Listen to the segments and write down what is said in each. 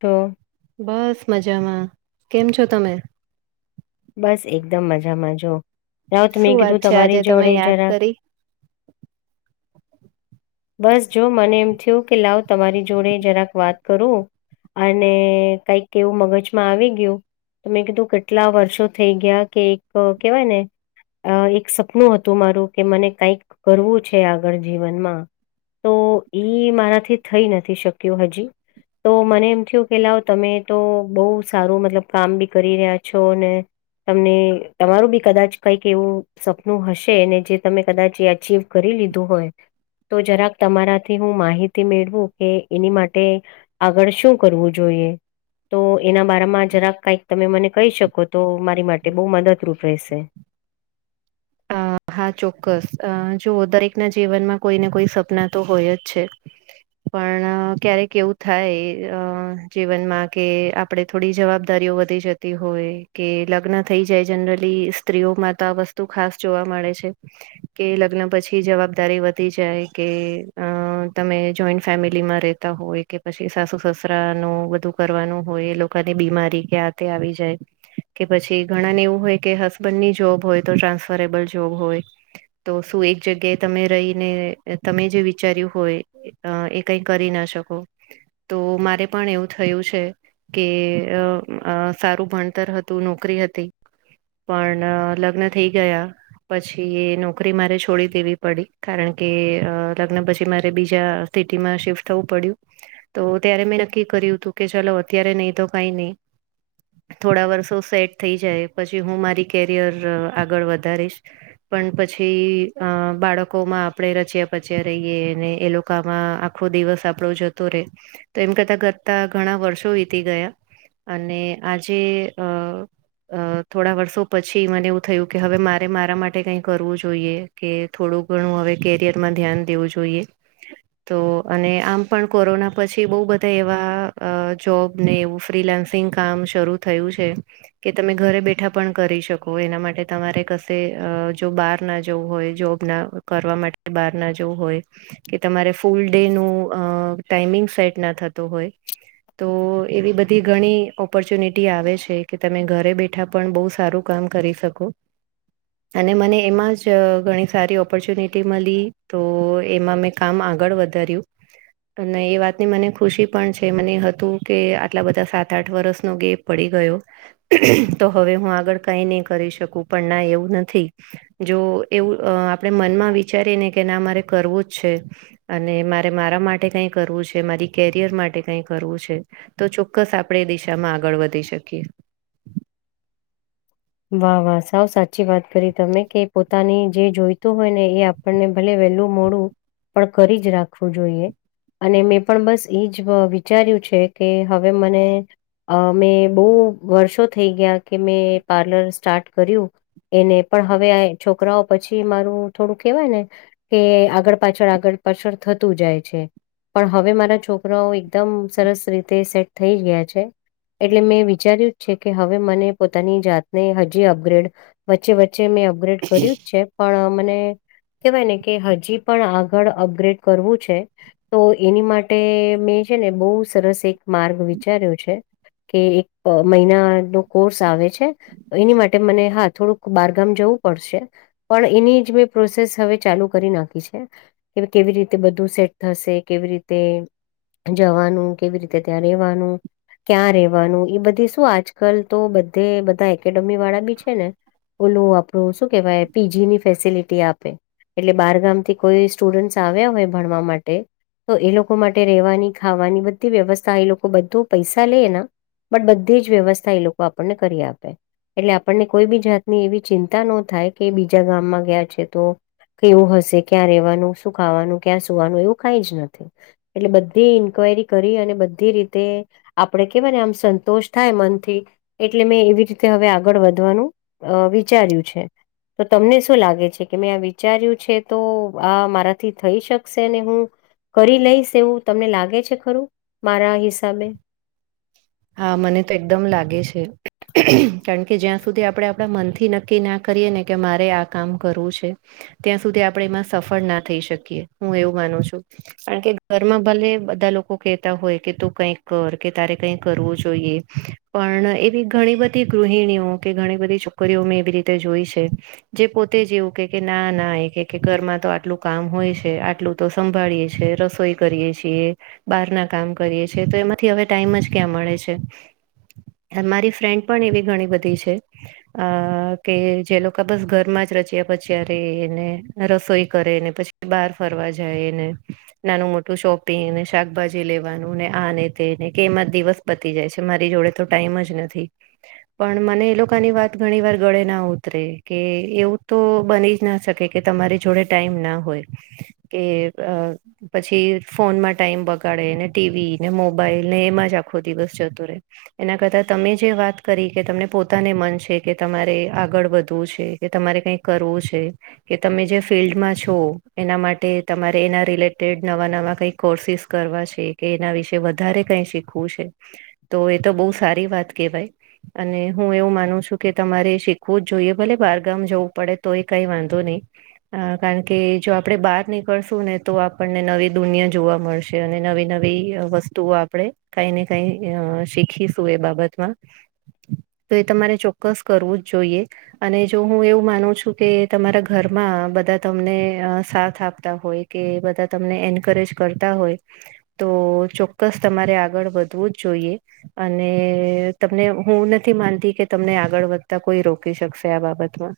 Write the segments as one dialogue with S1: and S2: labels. S1: તો.
S2: બસ મજામાં કેમ છો તમે?
S1: બસ એકદમ મજામાં જો લાવ તો
S2: શું
S1: મેં
S2: વાત
S1: કીધું
S2: છે આજે
S1: તમારી
S2: તમે
S1: જોડે
S2: યાદ
S1: જરાક.
S2: કરી
S1: બસ જો મને એમ થયું કે લાવ તમારી જોડે જરાક વાત કરું. અને કઈક એવું મગજમાં આવી ગયું તમે કીધું કેટલા વર્ષો થઈ ગયા કે એક કેવાય ને અ એક સપનું હતું મારું કે મને કંઈક કરવું છે આગળ જીવનમાં તો ઈ મારાથી થઈ નથી શક્યો હજી. તો મને એમ થયું કે લાવ તમે તો બહુ સારું મતલબ કામ બી કરી રહ્યા છો ને તમને તમારું બી કદાચ કઈક એવું સપનું હશે ને જે તમે કદાચ એ અચીવ કરી લીધું હોય. તો જરાક તમારાથી હું માહિતી મેળવું કે એની માટે આગળ શું કરવું જોઈએ. તો એના બારામાં જરાક કઈક તમે મને કહી શકો તો મારી માટે બહુ મદદરૂપ રહેશે.
S2: અ હા ચોક્કસ અ જોઓ દરેક ના જીવનમાં કોઈને કોઈ સપના તો હોય જ છે. પણ ક્યારેક એવું થાય અ જીવનમાં કે આપે થોડી જવાબદારીઓ વધી જતી હોય કે લગ્ન થઈ જાય જનરલી સ્ત્રીઓમાંતા વસ્ તું ખાસ જોવા મળે છે કે લગ્ન પછી જવાબદારી વધી જાય કે અ તમે જોઈન્ટ ફેમિલી માં રે રેતા હોય કે પછી સાસુ સસરા નું બધું કરવાનું હોય એ લોકોની બીમારી કે્યાં તે આવી જાય. કે પછી ઘણા ને એવું હોય કે હસબેન્ડની જોબ હોય તો ટ્રાન્સફરેબલ જોબ હોય. તો શું એક જગ્યાએ તમે રહીને તમે જે વિચાર્યું હોય અ એ કઈ કરી ના શકો તો મારે પણ એવું થયું છે કે સારું ભણતર હતું નોકરી હતી પણ લગ્ન થઈ ગયા પછી એ નોકરી મારે છોડી દેવી પડી કારણ કે લગ્ન પછી મારે બીજા સિટીમાં શિફ્ટ થવું પડ્યું તો ત્યારે મેં નક્કી કર્યું હતું કે ચાલો અત્યારે નહીં તો કઈ નહીિ થોડા વર્ષો સેટ થઈ જાય પછી હું મારી કેરિયર આગળ વધારીશ પણ પછી અ બાળકો માં આપણેે રચ્યા પચ્યા રહીએ ને એ લોકો માં આખો દિવસ આપડો જતો રે તો એમ કરતા કરતા ઘણા વર્ષો વીતી ગયા અને આજે અ અ થોડા વર્ષો પછી મને એવું થયું કે હવે મા રે મારા માટે કઈ કરવું જોઈએ કે થોડું ઘણું હવે કેરિયરમાં ધ્યાન દેવું જોઈએ તો અને આમ પણ કોરોના પછી બહ બધા એવા જોબ ને એવું ફ્રીલાન્સિંગ કામ શરૂ થયું છે કે તમે ઘરે બેઠા પણ કરી શકો એના માટે તમારે ક તે જો બહાર ના જવું હોય જોબ ના કરવા માટે બહાર ના જવું હોય કે તમારે ફૂલ ડે નું અ ટાઈમિંગ સેટ ના થતો હોય તો એવી બધી ઘણી ઓપોર્ચ્યુનિટી આવે છે કે તમે ઘરે બેઠા પણ બહુ સારું કામ કરી શકું અને મને એમાં જ ઘણી સારી ઓપોર્ચ્યુનિટી મળી તો એમાં મેં કામ આગળ વધાર્યું તો નહી એ વાતની મને ખુશી પણ છે મને હતું કે આટલા બધા સાત આઠ વર્ષનો ગેફ પડી ગયો તો હવે હું આગળ કઈ નહી કરી શકું પણ ના એવું નથી જો એવું આપણે મનમાં વિચારીએ ને કે ના મારે કરવું જ છે અને મારે મારા માટે કઈ કરવું છે મારી કેરિયર માટે કઈ કરવું છે તો ચોક્કસ આપણે એ દિશામાં આગળ વધી શકીએ
S1: વાહ વાહ સાવ સાચી વાત કરી તમે કે પોતાની જે જોઈતું હોય ને એ આપણને ભલે વેલું મોડું પણ કરી જ રાખવું જોઈએ અને મેં પણ બસ એજ વિચાર્યું છે કે હવે મને અ મેં બહુ વર્ષો થઈ ગયા કે મેં પાર્લર સ્ટાર્ટ કર્યું એને પણ હવે આ છોકરાઓ પછી મારું થોડું કેહેવાય ને કે આગળ પાછળ આગળ પાછળ થતું જાય છે પણ હવે મારા છોકરાઓ એકદમ સરસ રીતે સેટ થઈ ગયા છે એટલે મેં વિચાર્યું જ છે કે હવે મને પોતાની જાત ને હજી અપગ્રેડ વચ્ચે વચ્ચે મેં અપગ્રેડ કર્યું જ છે પણ મને કેવાય ને કે હજી પણ આગળ અપગ્રેડ કરવું છે તો એની માટે મેં છે ને બહુ સરસ એક માર્ગ વિચાર્યો છે કે એક મહિના નો કોર્સ આવે છે એની માટે મને હા થોડુંક બારગામ જવું પડશે પણ એની જ મેં પ્રોસેસ હવે ચાલુ કરી નાખી છે કે કેવી રીતે બધું સેટ થશે કેવી રીતે જવાનું કેવી રીતે ત્યાં રહેવાનું ક્યાં રેવાનું બધી શું આજકાલ તો બધે બધા એકેડેમી વાળા બી છે, ને ઓલું આપણું શું કેવાય પીજીની ફેસિલિટી આપે. એટલે બારગામ થી કોઈ સ્ટુડન્ટસ આવ્યા હોય ભણવા માટે તો એ લોકો માટે રહેેવાની, ખાવાની બધી વ્યવસ્થા એ લોકો બધું પૈસા લે એના બટ બધી જ વ્યવસ્થા એ લોકો આપણને કરી આપે, એટલે આપણને કોઈ બી જાતની એવી ચિંતા નો થાય કે બીજા ગામમાં ગયા છે તો, કેવું હશે ક્યાં રવાનું શું ખાવાનું ક્યાં સુવાનું એવું કઈ જ નથી એટલે બધી ઇન્ક્વાયરી કરી અને બધી રીતે આપડે કેવાય ને આમ સંતોષ થાય મનથી એટલે મેં એવી રીતે તે હવે આગળ વધવાનું અ વિચાર્યું છે. તો તમને શું લાગે છે કે મેં આ વિચાર્યું છે, તો આ મારાથી થઈ શકશે ને હું કરી લઈશ એવું તમને લાગે છે ખરું? મારા હિસાબે?
S2: હા, મને તો એકદમ લાગે છે. કારણ કે જ્યાં સુધી આપણે આપડા મનથી નક્કી ના કરીએ ને કે મારે આ કામ કરવું છે. ત્યાં સુધી આપણે એમાં સફળ ના થઈ શકીએ. હું એવું માનું છું. કારણ કે ઘરમાં ભલે બધા લોકો કેહેતા હોય કે તું કાંઈક કર કે તારે કઈ કરવું જોઈએ, પણ એવી ઘણી બધી ગૃહિણીઓ કે ઘણી બધી છોક કરીઓ મેં એવી રીતે જોઈ છે. જે પોતે જ એવું કે કે ના ના એ કે કે ઘરમાં તો આટલું કામ હોય છે, આટલું તો સંભાળીએ છે, રસોઈ કરીએ છીએ, બહારના કામ કરીએ છીએ તો એમાંથી હવે ટાઈમ જ ક્યાં મળે છે. અને મારી ફ્રેન્ડ પણ એવી ઘણી બધી છે. અ કે જે લોકા બસ ઘરમાં જ રચ્યા પચ્યા રે એને રસોઈ કરે ને પછ બાર ફરવા જાયને નાનું મોટું શોપિંગને, શાકભાજી લેવાનું ને આને તેને કે એમાં જ દિવસ પતી જાય છે, મારી જોડે તો ટાઈમ જ નથી. પણ મને એ લોકાની વાત ઘણી વાર ગળે ના ઉતરે કે એવું તો બની જ ના શકે કે કે તમારી જોડે ટાઈમ ના હોય કે અ પછી ફોનમાં ટાઈમ બગાડે ને ટીવીને, મોબાઈલને, એમાં જ આખો દિવસ જતો રે. એના કરતા તમે જે વાત કરી કે તમને પોતાને મન છે કે તમારે આગળ વધવું છે. કે તમારે કંઈક કરવું છે. કે તમે જે ફિલ્ડમાં છો એના માટે તમારે એના રિલેટેડ નવા નવા કંઈક કોર્સિસ કરવા છે કે એના વિશે વધારે કઈ શીખવું છે. તો એ તો બહુ સારી વાત કેહેવાય. અને હું એવું માનું છું કે તમારે શીખવું જ જોઈએ. ભલે બારગામ જવું પડે તો એ કઈ વાંધો નહી. અ કારણ કે જો આપડે બહાર નીકળશું ને તો આપણને નવી દુનિયા જોવા મળ છે અને નવી નવી વસ્તુઓ આપ આપણે કાઈ ને કઈ અ શીખીશું એ બાબતમાં. તો એ તમારે ચોક્કસ કરવું જ જોઈએ. અને જો હું એવું માનું છું કે તમારા ઘરમાં બધા તમને સાથ આપતા હોય. કે બધા તમને એન્કરેજ કરતા હોય તો ચોક્કસ તમારે આગળ વધવું જ જોઈએ. અને તમને હું નથી માનતી કે તમને આગળ વધતા કોઈ રોકી શકશે આ બાબતમાં.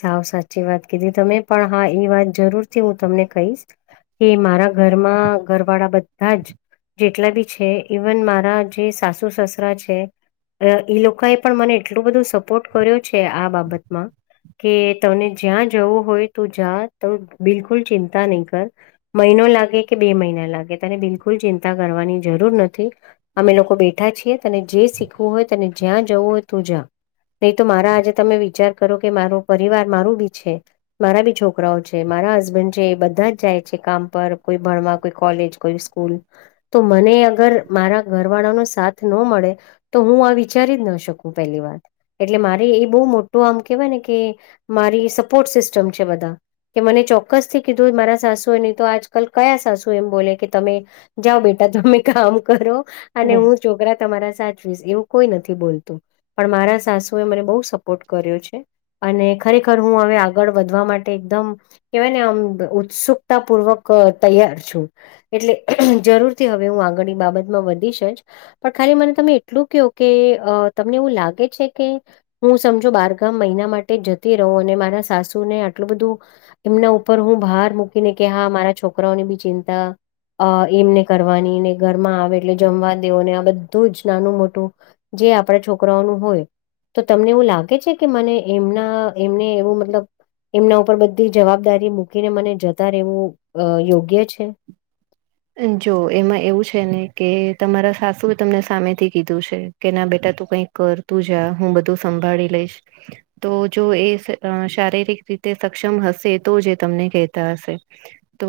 S1: સાવ સાચી વાત કીધી તમે પણ હા એ વાત જરૂર થી હું તમને કહીશ કે મારા ઘરમાં ઘરવાળા બધાં જ જેટલા બી છે ઇવન મારા જે સાસુ સસરા છે. અ ઈ લોકાએ પણ મને એટલું બધું સપોર્ટ કર્યો છે આ બાબતમાં. કે તમને જ્યાં જવું હોય તું જા તમ બિલકુલ ચિંતા નહીં કર મહિનો લાગે કે બે મહિના લાગે તને બિલકુલ ચિંતા કરવાની જરૂર નથી. અમે લોકો બેઠા છીએ તને જે શીખવું હોય, તને જ્યાં જવું હોય તું જા. નહી તો મારા આજે તમે વિચાર કરો કે મારો પરિવાર મારું બી છે. મારા બી છોકરાઓ છે, મારા હસબન્ડ છે, એ બધા જ જાય છે કામ પર કોઈ ભણવા, કોઈ કોલેજ, કોઈ હમ્મ તો મને અગર મારા ઘર વાળાનો સાથ ન મળે તો હું આ વિચારી જ ન શકું પેલી વાત એટલે મારે એ બહુ મોટું આમ કેવાય ને કે મારી સપોર્ટ સિસ્ટમ છે બધા. કે મને ચોક્કસથી કીધું એ મારા સાસુએ નહીં તો આજકલ કયા સાસુ એમ બોલે કે તમે જાઓ બેટા તમે કામ કરો અને હું છોકરા તમારા સાચવીશ એવું કોઈ નથી બોલતું. પણ મારા સાસુએ મને બહુ સપોર્ટ કર્યો છે. અને ખરેખર હું હવે આગળ વધવા માટે એકદમ કેવાય ને આમ ઉત્સુકતા પૂર્વક તૈયાર છું. એટલે જરૂર થી હવે હું આગળની બાબતમાં વધીશ જ. પણ ખાલી મને તમે એટલું કેહો કે તમને એવું લાગે છે કે હું સમજો બારગામ મહિના માટે જતી રહું અને મારા સાસુ ને આટલું બધું એમના ઉપર હું ભાર મૂકીને કે હા મારા છોકરાઓની બી ચિંતા અ એમને કરવાની ને ઘરમાં આવે એટલે જમવા દેવુ ને આ બધું જ નાનું મોટું જે આપડે છોકરાઓનું હોય તો તમને એવું લાગે છે કે મને એમના એમને એવું મતલબ એમના ઉપર બધી જવાબદારી મૂકીને મને જતા રહેવું અ યોગ્ય છે
S2: જો એમાં એવું છે ને કે તમારા સાસુ એ તમને સામે થી કીધું છે કે ના બેટા તું કઈક કર તું જા હું બધું સંભાળી લઈશ તો જો એ શ શારીરિક રીતે સક્ષમ હશે તો જ એ તમને કહેતા હશે તો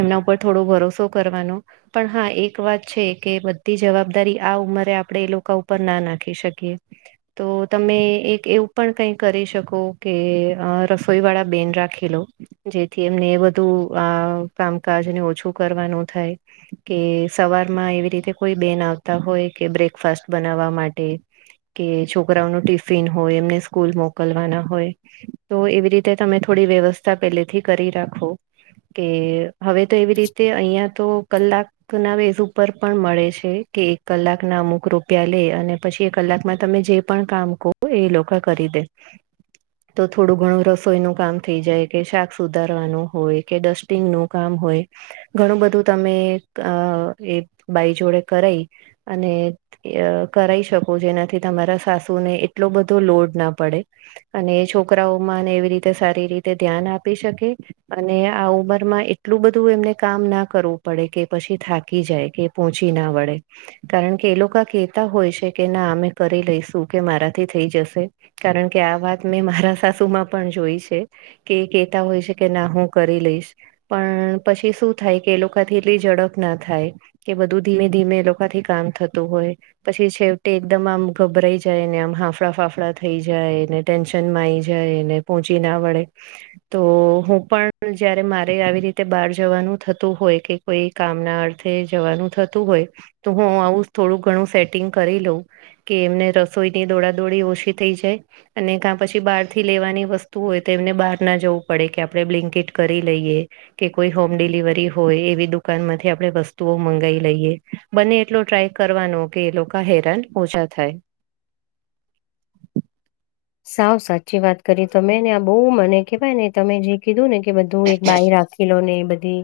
S2: એમના ઉપર થોડો ભરોસો કરવાનો પણ હા એક વાત છે કે બધી જવાબદારી આ ઉંમરે આપડે એ લોકો ઉપર ના નાખી શકીએ તો તમે એક એવું પણ કંઈ કરી શકો કે અ રસોઈ વાળા બેન રાખી લો જેથી એમને એ બધું આ કામકાજને ઓછું કરવાનું થાય કે સવારમાં એવી રીતે કોઈ બેન આવતા હોય કે બ્રેકફાસ્ટ બનાવવા માટે કે છોકરાઓનુ ટિફિન હોય એમને સ્કૂલ મોકલવાના હોય તો એવી રીતે તમે થોડી વ્યવસ્થા પેલેથી કરી રાખો કે હવે તો એવી રીતે અઈયાં તો કલાક કના વેઝ ઉપર પણ મળે છે કે એક કલાકના અમુક રૂપિયા લે અને પછી એ કલાકમાં તમે જે પણ કામ કો એ લોકા કરી દે તો થોડું ઘણું રસોઈનું કામ થઈ જાય કે શાક સુધારવાનું હોય કે ડસ્ટિંગનું કામ હોય ઘણું બધું તમે એક અ એક બાઈ જોડે કરઈ અને અ ય કરઈ શકો જેનાથી તમારા સાસુને એટલો બધો લોડ ના પડે અને છોકરાઓમાં ને એવી રીતે સારી રીતે ધ્યાન આપી શકે અને આ ઉમરમાં એટલું બધું એમને કામ ના કરવુ પડે કે પછી થાકી જાય કે પહોંચી ના વડે કારણ કે એ લોકા કેતા હોય છે કે ના અમે કરી લઈશું કે મારાથી થઈ જશે કારણકે આ વાત મેં મારા સાસુમાં પણ જોઈ છે. કે કેતા હોય છે કે ના હું કરી લઈશ પણ પછી શું થાય કે એ લોક કોથી એટલી ઝડપના થાય કે બધું ધીમે ધીમે એ લોકોથી કામ થતું હોય પછી છેવટે એકદમ આમ ગભરાઈ જાય ને આમ હાફડા ફાફડા થઈ જાય ને ટેન્શનમાં આઈ જાય ને પહોંચી ના વડે તો હું પણ જયારે મારે આવી રીતે બહાર જવાનું થતું હોય કે કોઈ કામના અર્થે જવાનું થતું હોય તો હું આવું થોડું ઘણું સેટિંગ કરી લઉં. કે એમને રસોઈની દોડા દોડી ઓછી થઈ જાય. અને કા પછી બહારથી લેવાની વસ્તુ હોય તો એમને બહારના જવું પડે કે આપણે બ્લિન્કેટ કરી લઈએ. કે કોઈ હોમ ડિલીવરી હોય એ વી દુકાન માંથી આપણે વસ્તુઓ મંગાવી લઈએ. બને એટલો ટ્રાય કરવાનો કે એ લોકો હેરાન ઓછા થાય.
S1: સાવ સાચી વાત કરી તમે ને આ બહુ મને કેવાય ને તમે જે કીધું ને કે બધું એક બાઈ રાખી લો ને બધી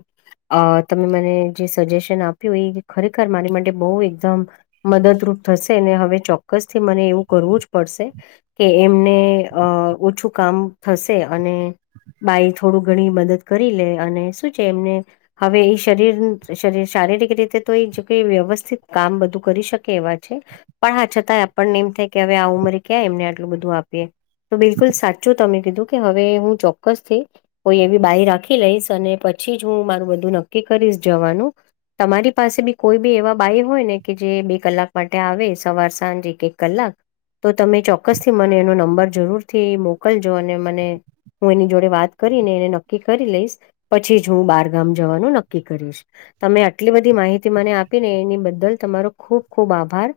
S1: અહ તમે મને જે સજેશન આપ્યું એ ખરેખર મારી માટે બો એકદમ મદદરૂપ થશે ને હવે ચોક્કસથી મને એવું કરવું જ પડશે. કે એમને અહ ઓછું કામ થશે અને બાઈ થોડું ઘણી મદદ કરી લે અને શું છે એમને હવે એ શરીર શરીર શારીરિક રીતે તો એ જોકે વ્યવસ્થિત કામ બધું કરી શકે એવા છે. પણ હા છતાંય આપણને એમ થાય કે હવે આ ઉમરી ક્યા એમને આટલું બધું આપીએ તો બિલકુલ સાચું તમે કીધું કે હવે હું ચોક્કસ થઈ કોઈ એવી બાઈ રાખી લઈશ અને પછી જ હું મારું બધું નક્કી કરીશ જવાનું તમારી પાસે બી કોઈ બી એવા બાાઈ હોય ને કે જે બે કલાક માટે આવે સવાર સાંજ એક એક કલાક તો તમે ચોક્કસથી મને એનો નંબર જરૂરથી મોકલજો અને મને હું એની જોડે વાત કરીને એને નક્કી કરી લઈશ પછી જ હું બારગામ જવાનું નક્કી કરીશ. તમે આટલી બધી માહિતી મને આપી ને એની બદલ તમારો ખુબ ખુબ આભાર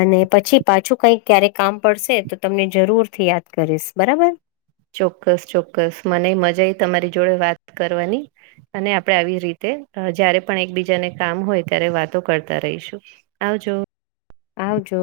S1: અને પછી પાછું કઈ ક્યારે કામ પડશે. તો તમને જરૂર થી યાદ કરીશ બરાબર
S2: ચોક્કસ ચોક્કસ મને મજા આઈ તમારી જોડે વાત કરવાની અને આપણે આવી રીતે જયારે પણ એકબીજાને કામ હોય ત્યારે વાતો કરતા રહીશું. આવજો.
S1: આવજો